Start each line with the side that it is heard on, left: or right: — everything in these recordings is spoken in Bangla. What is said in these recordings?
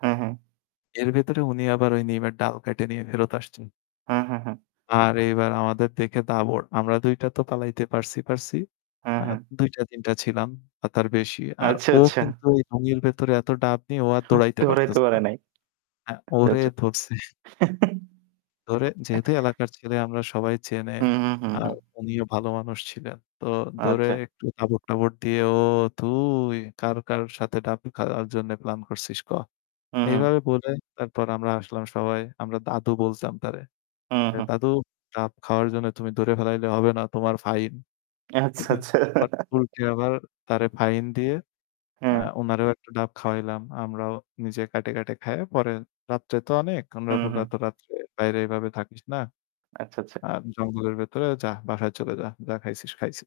right: হুম, হুম।
left: এর ভেতরে উনি আবার ওই নিমের ডাল কাইটে নিয়ে ফেরত আসছেন।
right: হুম, হুম, হুম।
left: আর এইবার আমাদের দেখে দাবর। আমরা ২ টা তো পালাইতে পারছি পারছি।
right: হুম,
left: আ
right: হুম।
left: ২ টা ৩ টা ছিলাম বা তার বেশি। আর
right: আচ্ছা,
left: ও
right: আচ্ছা।
left: কিন্তু এই লুঙ্গির ভেতরে এত ডাব নিয়ে ও আর
right: হু
left: দৌড়াইতে
right: দৌড়াইতে
left: পারতেছে না।
right: পারে নাই।
left: হ্যাঁ,
right: আচ্ছা,
left: ওরে
right: আচ্ছা
left: ধরছে। ধরে যেহেতু এলাকার ছেলে আমরা সবাই চেনে।
right: হু, হু, হু।
left: আর উনিও ভালো মানুষ ছিলেন। তো ধরে
right: আচ্ছা।
left: একটু তাবড়-টাবড় দিয়ে, "ও তুই কার কার সাথে ডাব খাওয়ার জন্য প্লান করছিস ক?"
right: হু,
left: এইভাবে
right: হু।
left: বলে তারপর আমরা আসলাম সবাই। আমরা দাদু বলতাম তারে।
right: হু,
left: "এ
right: হু।
left: দাদু ডাব খাওয়ার জন্য তুমি ধরে ফেলাইলে হবে না। তোমার ফাইন।"
right: আচ্ছা, আচ্ছা।
left: [unintelligible] আবার তারে ফাইন দিয়ে আ
right: হুম।
left: উনারেও একটা ডাব খাওয়াইলাম। আমরাও নিজে কাটে, কাটে খায়ে পরে "রাত্রে তো অনেক আমরা
right: হু,
left: [unintelligible]
right: হু।
left: এত রাত্রে বাইরে এভাবে থাকিস না।
right: আচ্ছা, আচ্ছা।
left: আর জঙ্গলের ভেতরে যা। বাসায় চলে যা। যা খাইছিস খাইছি।"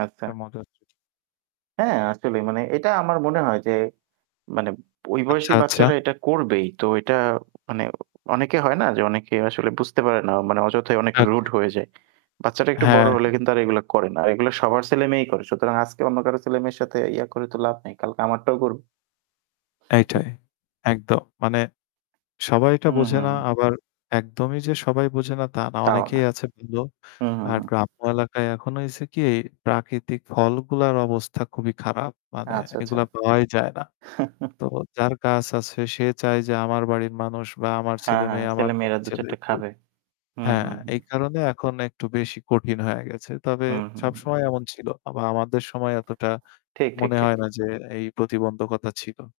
right: আচ্ছা।
left: একটা মজার ছিল।
right: হ্যাঁ আসলেই মানে এটা আমার মনে হয় যে মানে ওই
left: আচ্ছা,
right: বয়সেই
left: আচ্ছা।
right: বাচ্চারা এটা করবেই। তো এটা মানে অনেকে হয় না যে অনেকে আসলে বুঝতে পারে না। মানে অযথায় অনেক রুড
left: ওকে।
right: হয়ে যায়। বাচ্চাটা একটু বড়
left: হ্যাঁ।
right: হলে কিন্তু এগুলা করে না। এগুলা সবার ছেলেমেয়েই করে। সুতরাং আজকে অন্য কারো ছেলেমেয়ের সাথে ইয়া করে তো লাভ নেই। কালকে আমারটাও করবে।
left: এইটাই। একদম মানে সবাইটা
right: হু,
left: বোঝে
right: হু।
left: না আবার একদমই যে সবাই বোঝে না তা না।
right: তাও না।
left: অনেকেই আছে ভালো।
right: হু, হু,
left: আর
right: হু।
left: গ্রাম্য এলাকায় এখনো হইছে কি প্রাকৃতিক ফলগুলার অবস্থা খুবই খারাপ। মানে
right: আচ্ছা ,আচ্ছা।
left: এগুলা পাওয়াই যায় না। তো যার গাছ আছে সে চায় যে আমার বাড়ির মানুষ বা আমার
right: হ্যাঁ, হ্যাঁ,
left: ছেলেমেয়ে আমার
right: ছেলেমেয়েরা
left: [unintelligible]
right: দু-চারটে
left: একটু
right: খাবে। হু,
left: হ্যাঁ
right: হু, হু।
left: এই কারণে এখন একটু বেশি কঠিন হয়ে গেছে। তবে
right: হু, হু, হু।
left: সবসময় এমন ছিল। বা আমাদের সময় এতটা
right: ঠিক, ঠিক,
left: মনে
right: ঠিক।
left: হয় না যে এই প্রতিবন্ধকতা ছিল।